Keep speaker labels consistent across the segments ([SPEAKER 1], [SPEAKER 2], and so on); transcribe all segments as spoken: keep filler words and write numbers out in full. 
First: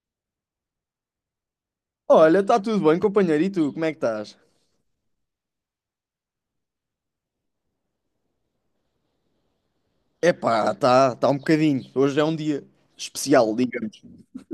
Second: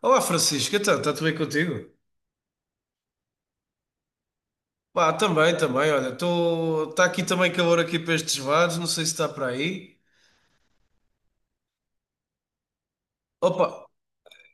[SPEAKER 1] Olá, Francisco, então, está tudo bem contigo?
[SPEAKER 2] Olha, está tudo bem, companheiro? E tu, como é que estás?
[SPEAKER 1] Pá, também, também, olha, estou está aqui também calor aqui para estes lados, não sei se está para aí.
[SPEAKER 2] Epá, está tá tá um bocadinho. Hoje é um dia especial,
[SPEAKER 1] Opa,
[SPEAKER 2] digamos.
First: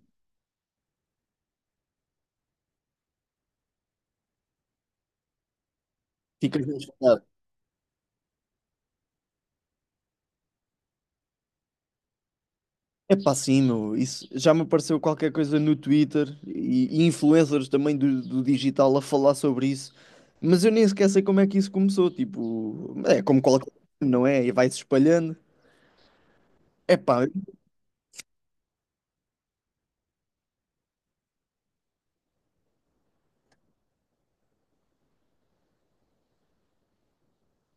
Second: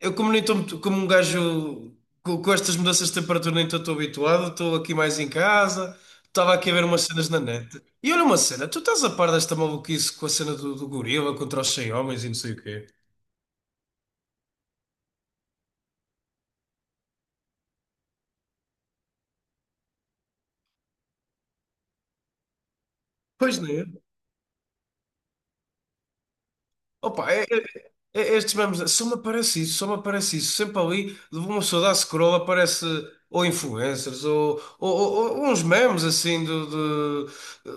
[SPEAKER 1] eu como nem estou muito- como um gajo co- com, estas mudanças de temperatura nem estou habituado, estou aqui mais em casa, estava
[SPEAKER 2] Ficas
[SPEAKER 1] aqui a
[SPEAKER 2] bem
[SPEAKER 1] ver umas
[SPEAKER 2] espantado.
[SPEAKER 1] cenas na net. E olha uma cena, tu estás a par desta maluquice com a cena do, do gorila contra os cem homens e não sei o quê?
[SPEAKER 2] Epá, sim, meu. Isso já me apareceu qualquer coisa no Twitter e, e influencers também do, do digital a falar sobre isso. Mas eu nem sequer sei como é que isso começou. Tipo, é como
[SPEAKER 1] Pois não
[SPEAKER 2] qualquer,
[SPEAKER 1] é?
[SPEAKER 2] não é? E vai-se espalhando. Epá,
[SPEAKER 1] Opa, é- é- é- estes memes, só me aparece isso, só me aparece isso. Sempre ali, uma pessoa dá scroll, aparece ou influencers, ou, ou- ou- ou uns memes assim, do, do-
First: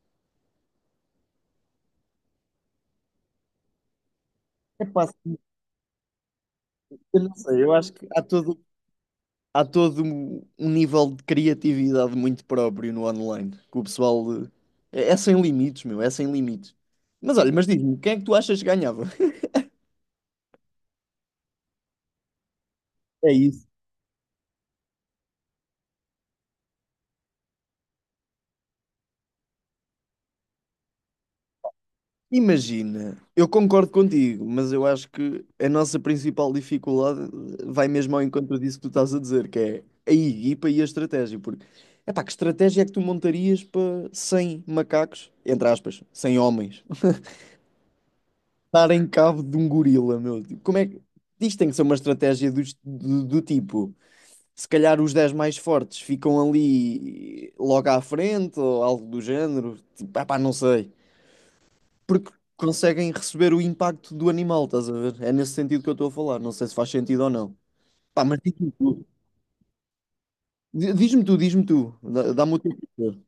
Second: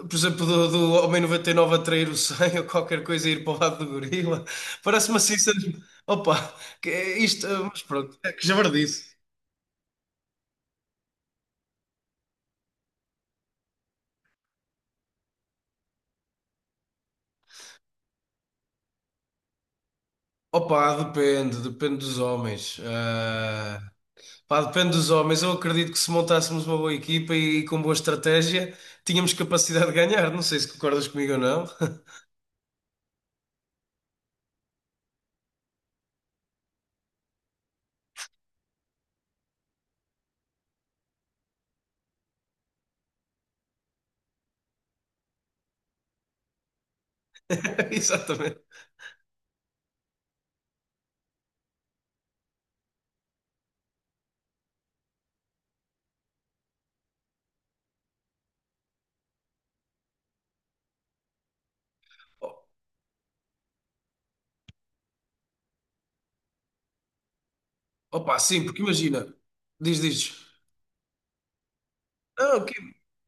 [SPEAKER 1] por exemplo, do, do Homem noventa e nove a trair o cem ou qualquer coisa e ir para o lado do gorila.
[SPEAKER 2] epá,
[SPEAKER 1] Parece-me
[SPEAKER 2] sim,
[SPEAKER 1] assim, sempre- opa, que é
[SPEAKER 2] eu não
[SPEAKER 1] isto,
[SPEAKER 2] sei. Eu
[SPEAKER 1] mas
[SPEAKER 2] acho que
[SPEAKER 1] pronto,
[SPEAKER 2] há
[SPEAKER 1] é que
[SPEAKER 2] todo
[SPEAKER 1] já disse.
[SPEAKER 2] há todo um, um nível de criatividade muito próprio no online, que o pessoal eh, é, é sem limites, meu, é sem limites. Mas olha, mas diz-me, quem é que tu achas que ganhava?
[SPEAKER 1] Opa, depende, depende dos homens.
[SPEAKER 2] É isso.
[SPEAKER 1] Ah, pá, depende dos homens. Eu acredito que se montássemos uma boa equipa e com boa estratégia, tínhamos capacidade de ganhar. Não sei se concordas comigo ou não.
[SPEAKER 2] Imagina, eu concordo contigo, mas eu acho que a nossa principal dificuldade vai mesmo ao encontro disso que tu estás a dizer, que é a equipa e a estratégia, porque epá, que estratégia é que tu montarias para cem macacos, entre aspas, cem homens?
[SPEAKER 1] Exatamente.
[SPEAKER 2] Dar em cabo de um gorila, meu. Tipo, como é que. Isto tem que ser uma estratégia do, do, do tipo. Se calhar os dez mais fortes ficam ali logo à frente ou algo do género. Tipo, ah pá, não sei. Porque conseguem receber o impacto do animal, estás a ver? É nesse sentido que eu estou a falar. Não sei se faz sentido ou não. Pá, mas
[SPEAKER 1] Opa, sim,
[SPEAKER 2] diz-me
[SPEAKER 1] porque
[SPEAKER 2] tu.
[SPEAKER 1] imagina. Diz, diz.
[SPEAKER 2] Di- Diz-me tu, diz-me tu. Dá- Dá-me
[SPEAKER 1] Não,
[SPEAKER 2] o teu
[SPEAKER 1] ok.
[SPEAKER 2] parecer.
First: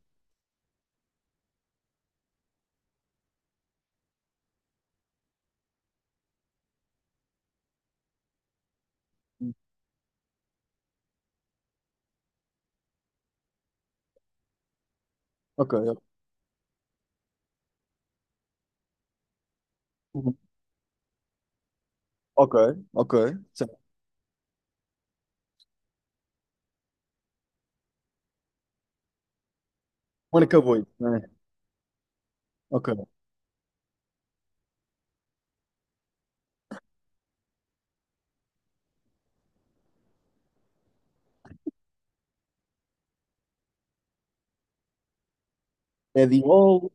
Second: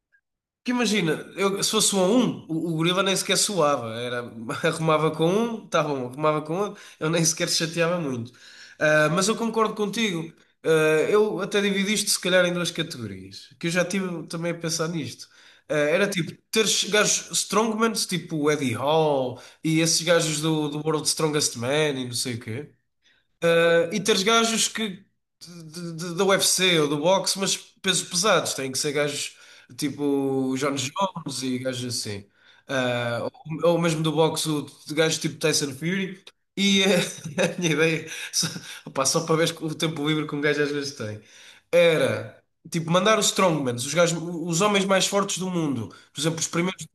[SPEAKER 1] Que imagina, eu, se fosse um a um, o, o gorila nem sequer suava. Era, arrumava com um, tá bom, arrumava com outro, eu nem sequer chateava muito. Ah, mas eu concordo contigo. Ah, eu até dividi isto, se calhar, em duas categorias, que eu já tive também a pensar nisto.
[SPEAKER 2] Ok,
[SPEAKER 1] Ah, era tipo, teres gajos strongmans, tipo o Eddie Hall, e esses
[SPEAKER 2] ok,
[SPEAKER 1] gajos do, do World Strongest Man, e não sei o
[SPEAKER 2] ok.
[SPEAKER 1] quê.
[SPEAKER 2] Ok. Certo.
[SPEAKER 1] Ah, e teres gajos que de- de- da U F C ou do boxe, mas pesos pesados, têm que ser gajos tipo o
[SPEAKER 2] Marca
[SPEAKER 1] Jones
[SPEAKER 2] boi, né?
[SPEAKER 1] Jones e gajos assim.
[SPEAKER 2] Ok.
[SPEAKER 1] Ah, ou, ou mesmo do boxe, o- de gajos tipo Tyson Fury. E eh, a minha ideia, só, opá, só para ver o tempo livre que um gajo às vezes tem, era tipo mandar os strongmans, os gajos, os homens mais fortes do mundo, por
[SPEAKER 2] É
[SPEAKER 1] exemplo,
[SPEAKER 2] de.
[SPEAKER 1] os primeiros,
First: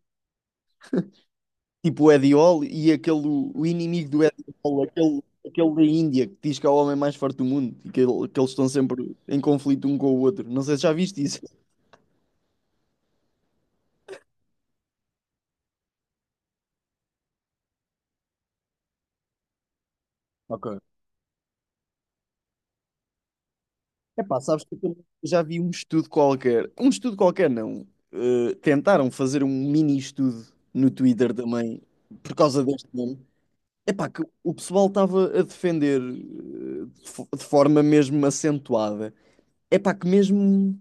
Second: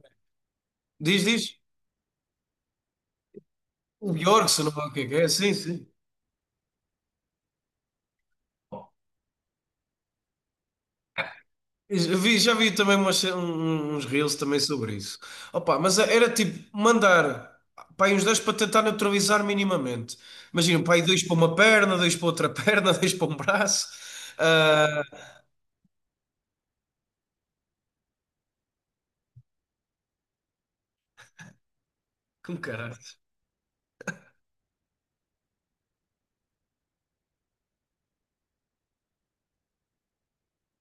[SPEAKER 1] diz, diz,
[SPEAKER 2] Tipo o Eddie Hall e aquele, o inimigo
[SPEAKER 1] o
[SPEAKER 2] do Eddie
[SPEAKER 1] Bjork, se não
[SPEAKER 2] Hall,
[SPEAKER 1] é o que é, que
[SPEAKER 2] aquele,
[SPEAKER 1] é, sim,
[SPEAKER 2] aquele da
[SPEAKER 1] sim.
[SPEAKER 2] Índia, que diz que é o homem mais forte do mundo e que, ele- que eles estão sempre em conflito um com o outro. Não sei se já viste isso.
[SPEAKER 1] Eu vi- já vi também umas- um- um, uns reels também sobre isso. Opa, mas era tipo mandar pá, aí uns dois para tentar neutralizar minimamente.
[SPEAKER 2] Ok.
[SPEAKER 1] Imagina, pá, aí dois para uma perna, dois para outra perna, dois para um braço.
[SPEAKER 2] Epá, sabes que eu
[SPEAKER 1] Ah,
[SPEAKER 2] também já vi um estudo qualquer. Um estudo qualquer, não. Eh, tentaram fazer um mini estudo no Twitter também, por
[SPEAKER 1] com
[SPEAKER 2] causa deste
[SPEAKER 1] caralho.
[SPEAKER 2] nome. Epá, que o pessoal estava a defender eh, de fo- de forma mesmo acentuada. Epá, que mesmo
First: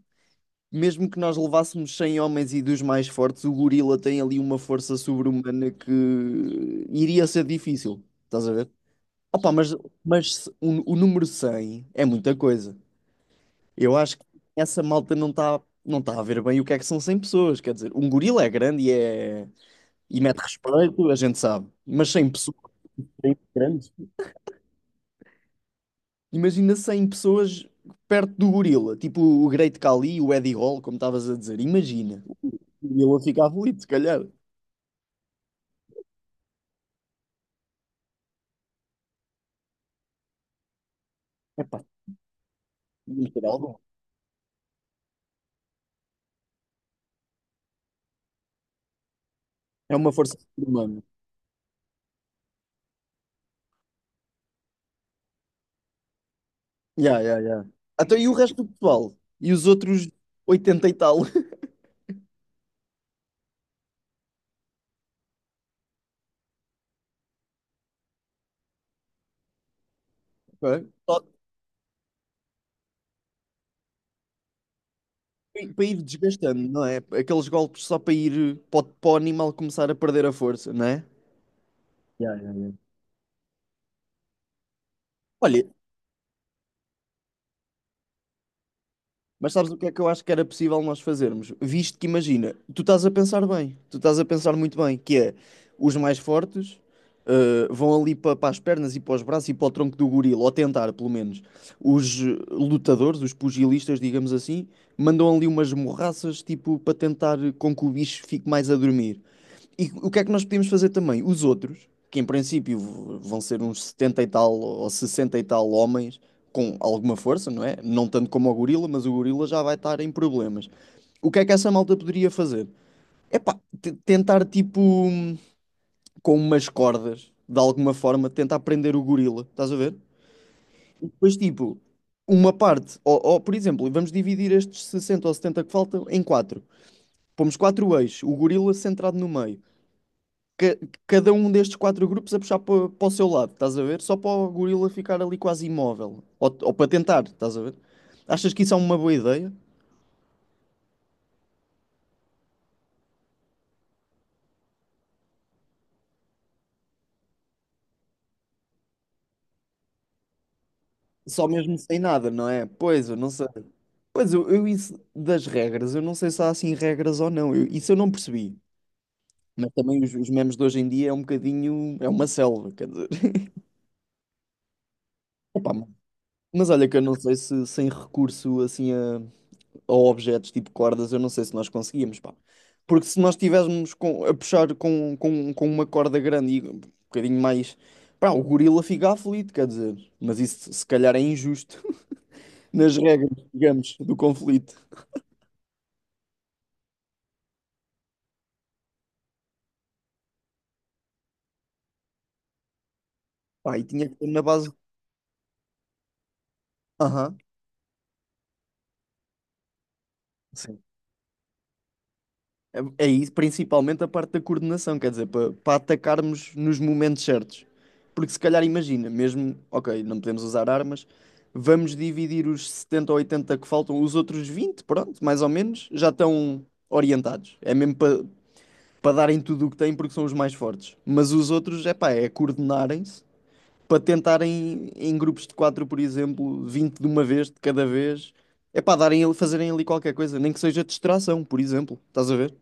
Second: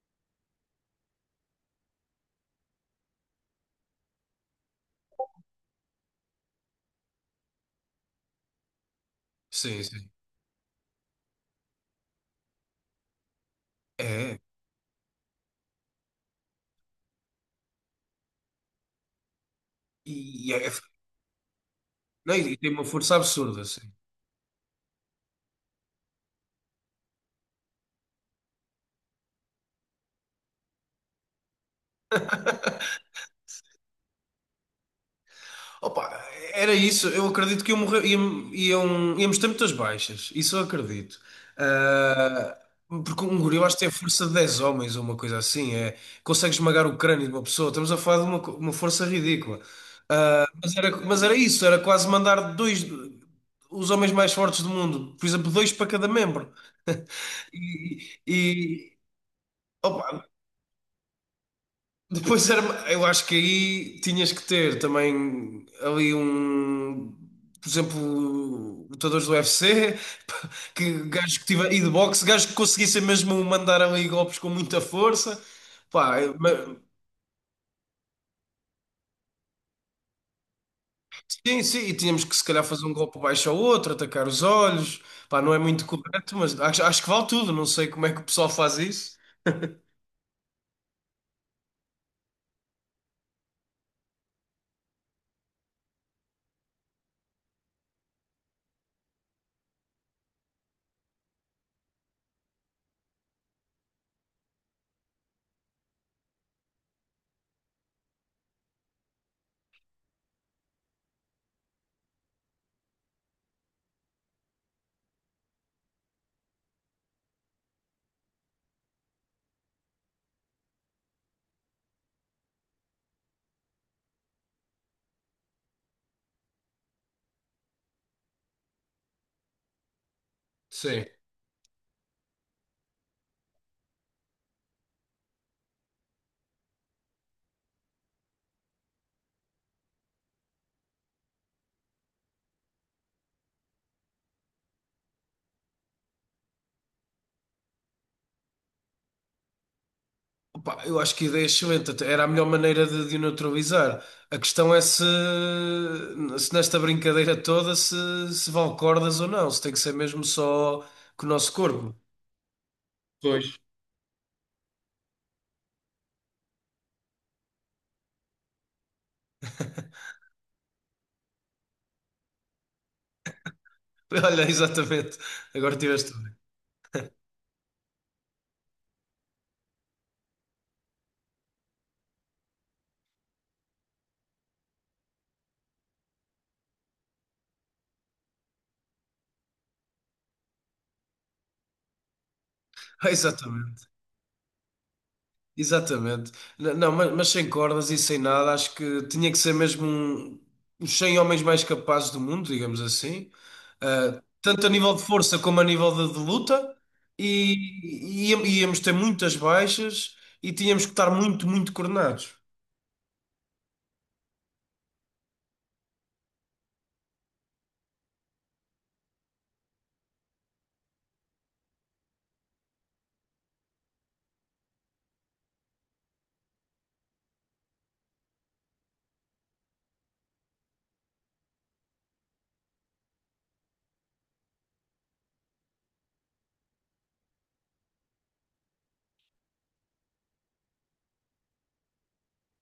[SPEAKER 2] mesmo que nós levássemos cem homens e dos mais fortes, o gorila tem ali uma força sobre-humana que iria ser difícil, estás a ver? Opa, mas,
[SPEAKER 1] Sim, sim.
[SPEAKER 2] mas se- o, o número cem é muita coisa. Eu acho que
[SPEAKER 1] É.
[SPEAKER 2] essa malta não está não tá a ver bem o que é que são cem pessoas. Quer dizer, um gorila é grande e, é,
[SPEAKER 1] E,
[SPEAKER 2] e mete
[SPEAKER 1] e é-
[SPEAKER 2] respeito, a gente sabe. Mas cem
[SPEAKER 1] não,
[SPEAKER 2] pessoas
[SPEAKER 1] e tem uma força
[SPEAKER 2] é
[SPEAKER 1] absurda, assim.
[SPEAKER 2] grande. Imagina cem pessoas perto do gorila, tipo o Great Khali, o Eddie Hall, como estavas a dizer. Imagina. O gorila ficava ali, se calhar.
[SPEAKER 1] Opa, era isso. Eu acredito que iam morrer, iam, iam, íamos ter muitas baixas. Isso eu acredito. Ah, Porque um gorila acho
[SPEAKER 2] Literal.
[SPEAKER 1] que tem a força de dez homens ou uma coisa assim. É, consegue esmagar o crânio de uma pessoa. Estamos a falar de uma, co- uma força ridícula.
[SPEAKER 2] É uma força
[SPEAKER 1] Mas era,
[SPEAKER 2] humana.
[SPEAKER 1] mas era isso. Era quase mandar dois, os homens mais fortes do mundo. Por exemplo, dois para cada membro.
[SPEAKER 2] Yeah, yeah, yeah.
[SPEAKER 1] E,
[SPEAKER 2] Então, e o resto do
[SPEAKER 1] e-
[SPEAKER 2] pessoal? E os outros
[SPEAKER 1] opa,
[SPEAKER 2] oitenta e tal?
[SPEAKER 1] depois era, eu acho que aí tinhas que ter também ali um, por exemplo, lutadores do U F C,
[SPEAKER 2] Pá,
[SPEAKER 1] que
[SPEAKER 2] só
[SPEAKER 1] gajos que tiver, e de boxe, gajos que conseguissem mesmo mandar ali golpes com muita força.
[SPEAKER 2] para ir
[SPEAKER 1] Pá, eu-
[SPEAKER 2] desgastando,
[SPEAKER 1] mas-
[SPEAKER 2] não é? Aqueles golpes só para ir para o, para o animal começar a perder a força, não é?
[SPEAKER 1] sim, sim, e tínhamos
[SPEAKER 2] Yeah,
[SPEAKER 1] que se
[SPEAKER 2] yeah,
[SPEAKER 1] calhar
[SPEAKER 2] yeah.
[SPEAKER 1] fazer um golpe baixo ao outro, atacar os olhos. Pá, não é
[SPEAKER 2] Olha,
[SPEAKER 1] muito correto, mas acho, acho que vale tudo. Não sei como é que o pessoal faz isso.
[SPEAKER 2] mas sabes o que é que eu acho que era possível nós fazermos? Visto que, imagina, tu estás a pensar bem, tu estás a pensar muito bem, que é os mais fortes eh, vão ali para as pernas e para os braços e para o tronco do gorila, ou tentar, pelo menos. Os eh, lutadores, os pugilistas, digamos assim, mandam ali umas morraças, tipo, para tentar com que o bicho fique mais a dormir. E o que é que nós podíamos fazer também? Os outros, que em princípio v- vão ser uns setenta e tal ou sessenta e tal homens, com alguma força, não é? Não tanto como o gorila, mas o gorila já vai estar em problemas. O que é que essa malta poderia fazer? É pá, t- tentar tipo hum, com umas cordas, de alguma forma, tentar prender o gorila, estás a ver?
[SPEAKER 1] Sim.
[SPEAKER 2] E depois tipo, uma parte, ou, ou, por exemplo, vamos dividir estes sessenta ou setenta que faltam em quatro. Pomos quatro eixos, o gorila centrado no meio. ca- Cada um destes quatro grupos a puxar para, para o seu lado, estás a ver? Só para o gorila ficar ali quase imóvel. Ou, ou para tentar, estás a ver? Achas que isso é uma boa ideia?
[SPEAKER 1] Pá, eu acho que a ideia é excelente, até era a melhor maneira de, de o neutralizar. A questão é se, se nesta brincadeira toda se, se vale cordas ou não, se tem que ser mesmo só com o
[SPEAKER 2] Só
[SPEAKER 1] nosso
[SPEAKER 2] mesmo
[SPEAKER 1] corpo.
[SPEAKER 2] sem nada, não é? Pois, eu não sei.
[SPEAKER 1] Pois.
[SPEAKER 2] Pois, eu, eu isso das regras, eu não sei se há assim regras ou não. Eu- isso eu não percebi. Mas também os, os memes de hoje em dia é um bocadinho. É uma selva, quer dizer.
[SPEAKER 1] Olha, exatamente.
[SPEAKER 2] Opa,
[SPEAKER 1] Agora tiveste bem.
[SPEAKER 2] mas olha que eu não sei se sem recurso assim a, ou objetos tipo cordas, eu não sei se nós conseguíamos, pá. Porque se nós estivéssemos com- a puxar com, com, com uma corda grande e um bocadinho mais, pá, o gorila fica aflito, quer dizer. Mas isso se calhar é injusto nas regras,
[SPEAKER 1] Exatamente.
[SPEAKER 2] digamos, do conflito.
[SPEAKER 1] Exatamente. N- Não, mas, mas sem cordas e sem nada, acho que tinha que ser mesmo um, os cem homens mais capazes do mundo, digamos assim.
[SPEAKER 2] Pá, e tinha que
[SPEAKER 1] Ah,
[SPEAKER 2] ser na
[SPEAKER 1] tanto a
[SPEAKER 2] base.
[SPEAKER 1] nível de força como a nível de, de luta,
[SPEAKER 2] Aham.
[SPEAKER 1] e, e íamos ter muitas baixas e tínhamos que estar muito, muito coordenados.
[SPEAKER 2] É é isso, principalmente a parte da coordenação, quer dizer, para atacarmos nos momentos certos. Porque se calhar imagina, mesmo, ok, não podemos usar armas, vamos dividir os setenta ou oitenta que faltam, os outros vinte, pronto, mais ou menos, já estão orientados. É mesmo para para darem tudo o que têm porque são os mais fortes. Mas os outros, é pá, é coordenarem-se para tentarem em grupos de quatro, por exemplo, vinte de uma vez, de cada vez, é para darem, ali- fazerem ali qualquer coisa, nem que seja distração, por exemplo, estás a ver?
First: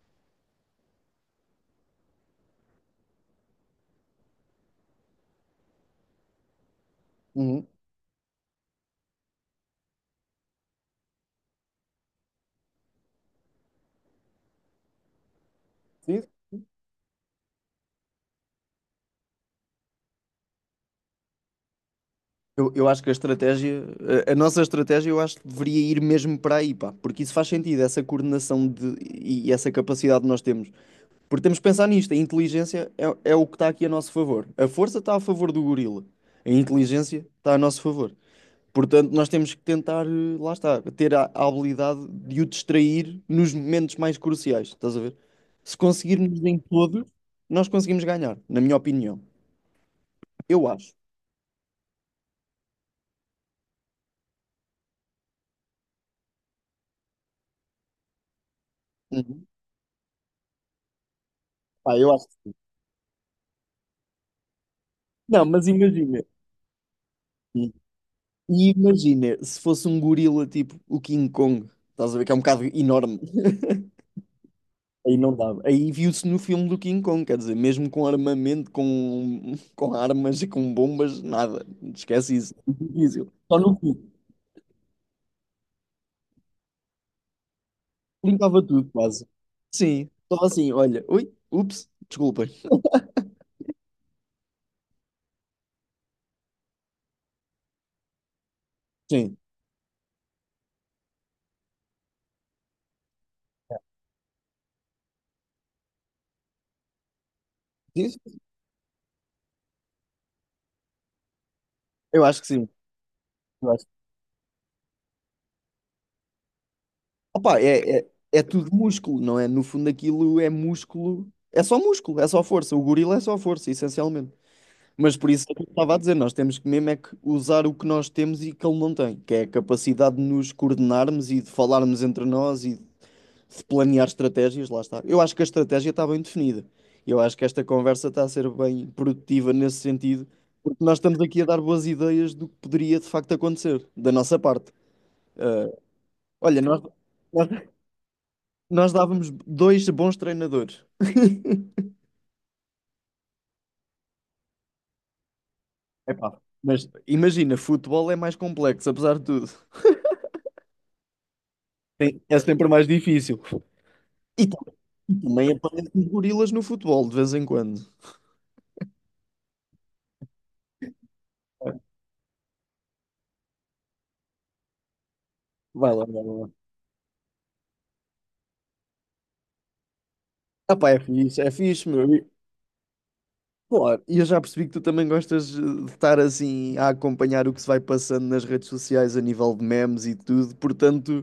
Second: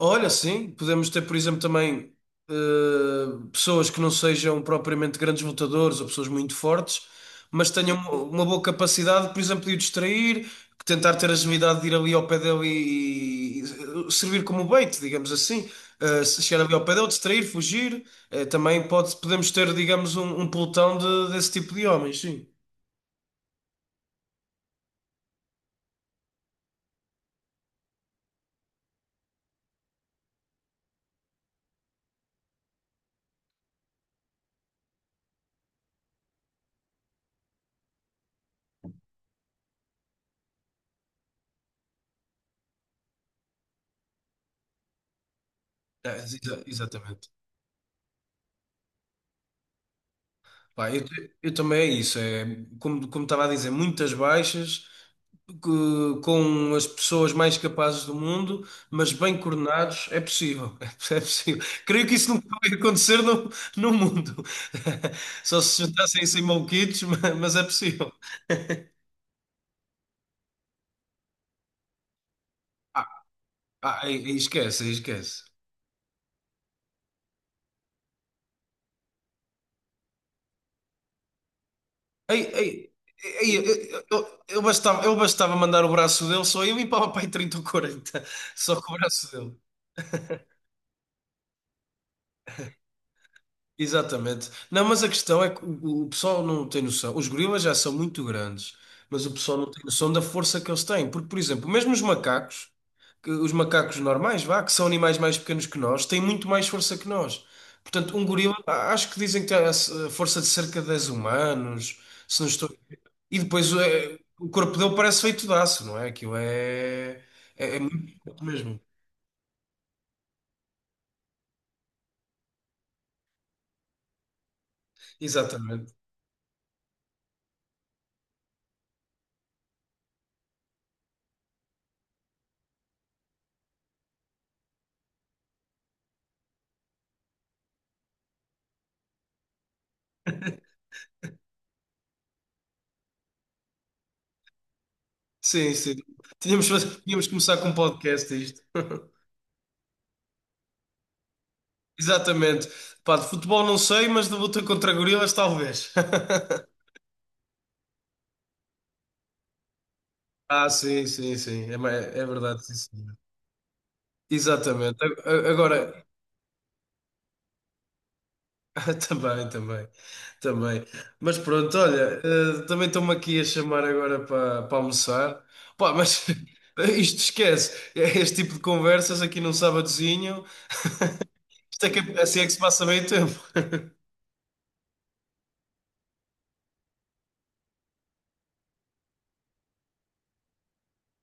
[SPEAKER 1] Olha, sim, podemos ter, por exemplo, também eh, pessoas que não sejam propriamente grandes lutadores ou pessoas muito fortes, mas tenham uma boa capacidade, por exemplo, de o distrair, tentar ter agilidade de ir ali ao pé dele e, e servir como bait, digamos assim.
[SPEAKER 2] Sim.
[SPEAKER 1] Eh, se chegar ali ao pé dele, distrair, fugir. Eh, também pode, podemos ter, digamos, um, um pelotão de- desse tipo de homens, sim.
[SPEAKER 2] Eu, eu acho que a estratégia, a, a nossa estratégia, eu acho que deveria ir mesmo para aí, pá, porque isso faz sentido, essa coordenação de, e essa capacidade que nós temos. Porque temos que pensar nisto, a inteligência é, é o que está aqui a nosso favor. A força está a favor do gorila, a inteligência está a nosso favor. Portanto, nós temos que tentar, eh, lá está, ter a, a habilidade de o distrair nos momentos mais cruciais, estás a ver? Se
[SPEAKER 1] É,
[SPEAKER 2] conseguirmos em
[SPEAKER 1] exa-
[SPEAKER 2] todos,
[SPEAKER 1] exatamente.
[SPEAKER 2] nós conseguimos ganhar, na minha opinião. Eu
[SPEAKER 1] Pá,
[SPEAKER 2] acho.
[SPEAKER 1] eu, eu também é isso, é, como, como estava a dizer, muitas baixas. Que- com as pessoas mais capazes do mundo, mas bem
[SPEAKER 2] Uhum.
[SPEAKER 1] coordenados, é possível. É possível.
[SPEAKER 2] Pá,
[SPEAKER 1] Creio
[SPEAKER 2] eu
[SPEAKER 1] que
[SPEAKER 2] acho.
[SPEAKER 1] isso nunca vai acontecer no, no mundo.
[SPEAKER 2] Não,
[SPEAKER 1] Só
[SPEAKER 2] mas
[SPEAKER 1] se
[SPEAKER 2] imagina.
[SPEAKER 1] juntassem sem maluquitos, ma- mas é
[SPEAKER 2] E
[SPEAKER 1] possível.
[SPEAKER 2] e imagina, se fosse um gorila tipo o King Kong, estás a ver que é um bocado
[SPEAKER 1] Ah,
[SPEAKER 2] enorme.
[SPEAKER 1] ah, aí- aí esquece, aí
[SPEAKER 2] Aí não
[SPEAKER 1] esquece.
[SPEAKER 2] dava. Aí viu-se no filme do King Kong, quer dizer, mesmo com armamento, com, com armas e com bombas, nada. Esquece
[SPEAKER 1] Ei,
[SPEAKER 2] isso.
[SPEAKER 1] ei,
[SPEAKER 2] É difícil.
[SPEAKER 1] ei,
[SPEAKER 2] Só
[SPEAKER 1] eu,
[SPEAKER 2] no cu.
[SPEAKER 1] eu- eu bastava, eu bastava mandar o braço dele, só eu limpava para aí trinta ou quarenta,
[SPEAKER 2] Limpava
[SPEAKER 1] só
[SPEAKER 2] tudo,
[SPEAKER 1] com o
[SPEAKER 2] quase.
[SPEAKER 1] braço dele.
[SPEAKER 2] Sim. Só assim, olha. Ui, ups, desculpem.
[SPEAKER 1] Exatamente. Não, mas a questão é que o, o pessoal não tem noção. Os gorilas já são muito grandes, mas o
[SPEAKER 2] Sim.
[SPEAKER 1] pessoal não tem noção da força que eles têm. Porque, por exemplo, mesmo os macacos, que- os macacos normais, vá, que são animais mais pequenos que nós, têm muito mais força que nós. Portanto,
[SPEAKER 2] Diz?
[SPEAKER 1] um gorila, a- acho que dizem que tem a s- a força de cerca de dez humanos,
[SPEAKER 2] Eu acho
[SPEAKER 1] se
[SPEAKER 2] que
[SPEAKER 1] não
[SPEAKER 2] sim.
[SPEAKER 1] estou. E
[SPEAKER 2] Eu
[SPEAKER 1] depois
[SPEAKER 2] acho.
[SPEAKER 1] é, o corpo dele parece feito de aço, não é? Aquilo é,
[SPEAKER 2] Opa,
[SPEAKER 1] é, é
[SPEAKER 2] é, é,
[SPEAKER 1] muito
[SPEAKER 2] é
[SPEAKER 1] forte
[SPEAKER 2] tudo
[SPEAKER 1] mesmo.
[SPEAKER 2] músculo, não é? No fundo, aquilo é músculo. É só músculo, é só força. O gorila é só força, essencialmente. Mas por isso é que eu estava
[SPEAKER 1] Exatamente.
[SPEAKER 2] a dizer, nós temos que mesmo é que usar o que nós temos e que ele não tem, que é a capacidade de nos coordenarmos e de falarmos entre nós e de planear estratégias, lá está. Eu acho que a estratégia está bem definida. Eu acho que esta conversa está a ser bem produtiva nesse sentido, porque nós estamos aqui a dar boas ideias do que poderia de facto acontecer, da nossa parte. Ah,
[SPEAKER 1] Sim, sim.
[SPEAKER 2] olha,
[SPEAKER 1] Tínhamos,
[SPEAKER 2] nós,
[SPEAKER 1] tínhamos que
[SPEAKER 2] nós,
[SPEAKER 1] começar com um podcast a isto.
[SPEAKER 2] nós dávamos dois bons treinadores.
[SPEAKER 1] Exatamente. Pá, de futebol não sei, mas de luta contra gorilas talvez.
[SPEAKER 2] Epá, mas imagina, futebol é mais complexo, apesar de tudo.
[SPEAKER 1] Ah, sim, sim, sim. É, ma-
[SPEAKER 2] Tem-
[SPEAKER 1] é
[SPEAKER 2] É
[SPEAKER 1] verdade,
[SPEAKER 2] sempre
[SPEAKER 1] sim,
[SPEAKER 2] mais
[SPEAKER 1] senhor.
[SPEAKER 2] difícil. E, tam-
[SPEAKER 1] Exatamente.
[SPEAKER 2] e
[SPEAKER 1] A- a-
[SPEAKER 2] também aparecem os
[SPEAKER 1] Agora,
[SPEAKER 2] gorilas no futebol de vez em quando.
[SPEAKER 1] também, também, também. Mas pronto, olha, eh, também estou-me aqui a chamar agora para para almoçar. Pá,
[SPEAKER 2] Vai lá, vai
[SPEAKER 1] mas
[SPEAKER 2] lá.
[SPEAKER 1] isto esquece. Este tipo de conversas aqui num sábadozinho,
[SPEAKER 2] Ah, pá, é fixe, é
[SPEAKER 1] isto
[SPEAKER 2] fixe,
[SPEAKER 1] é
[SPEAKER 2] meu.
[SPEAKER 1] que,
[SPEAKER 2] E.
[SPEAKER 1] assim é que se passa meio tempo.
[SPEAKER 2] Claro, e eu já percebi que tu também gostas eh, de estar assim a acompanhar o que se vai passando nas redes sociais a nível de memes e tudo. Portanto,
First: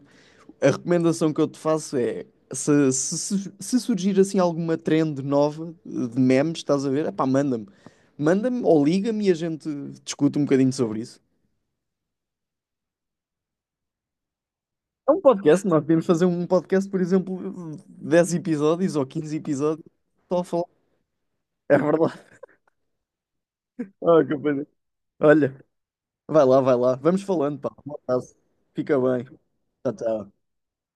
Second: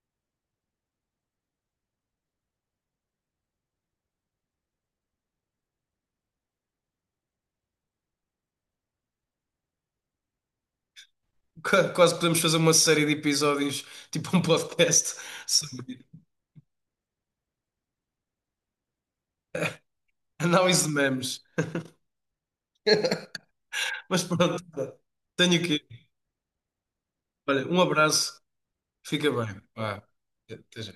[SPEAKER 2] a recomendação que eu te faço é: se, se, su- se surgir assim alguma trend nova eh, de memes, estás a ver? Epá, manda-me. Manda-me ou liga-me e a gente discute um bocadinho sobre isso.
[SPEAKER 1] Qua- Quase podemos fazer uma série de episódios, tipo um
[SPEAKER 2] É
[SPEAKER 1] podcast,
[SPEAKER 2] um podcast, nós podemos
[SPEAKER 1] sobre
[SPEAKER 2] fazer um podcast, por exemplo, dez episódios ou quinze episódios, só a falar.
[SPEAKER 1] análise de memes.
[SPEAKER 2] É verdade. Ah,
[SPEAKER 1] Mas
[SPEAKER 2] que coisa.
[SPEAKER 1] pronto, tenho
[SPEAKER 2] Olha,
[SPEAKER 1] que.
[SPEAKER 2] vai lá, vai lá. Vamos falando,
[SPEAKER 1] Olha,
[SPEAKER 2] pá.
[SPEAKER 1] um
[SPEAKER 2] Um abraço.
[SPEAKER 1] abraço,
[SPEAKER 2] Fica bem.
[SPEAKER 1] fica bem.
[SPEAKER 2] Tchau,
[SPEAKER 1] Vá,
[SPEAKER 2] tchau.
[SPEAKER 1] até já.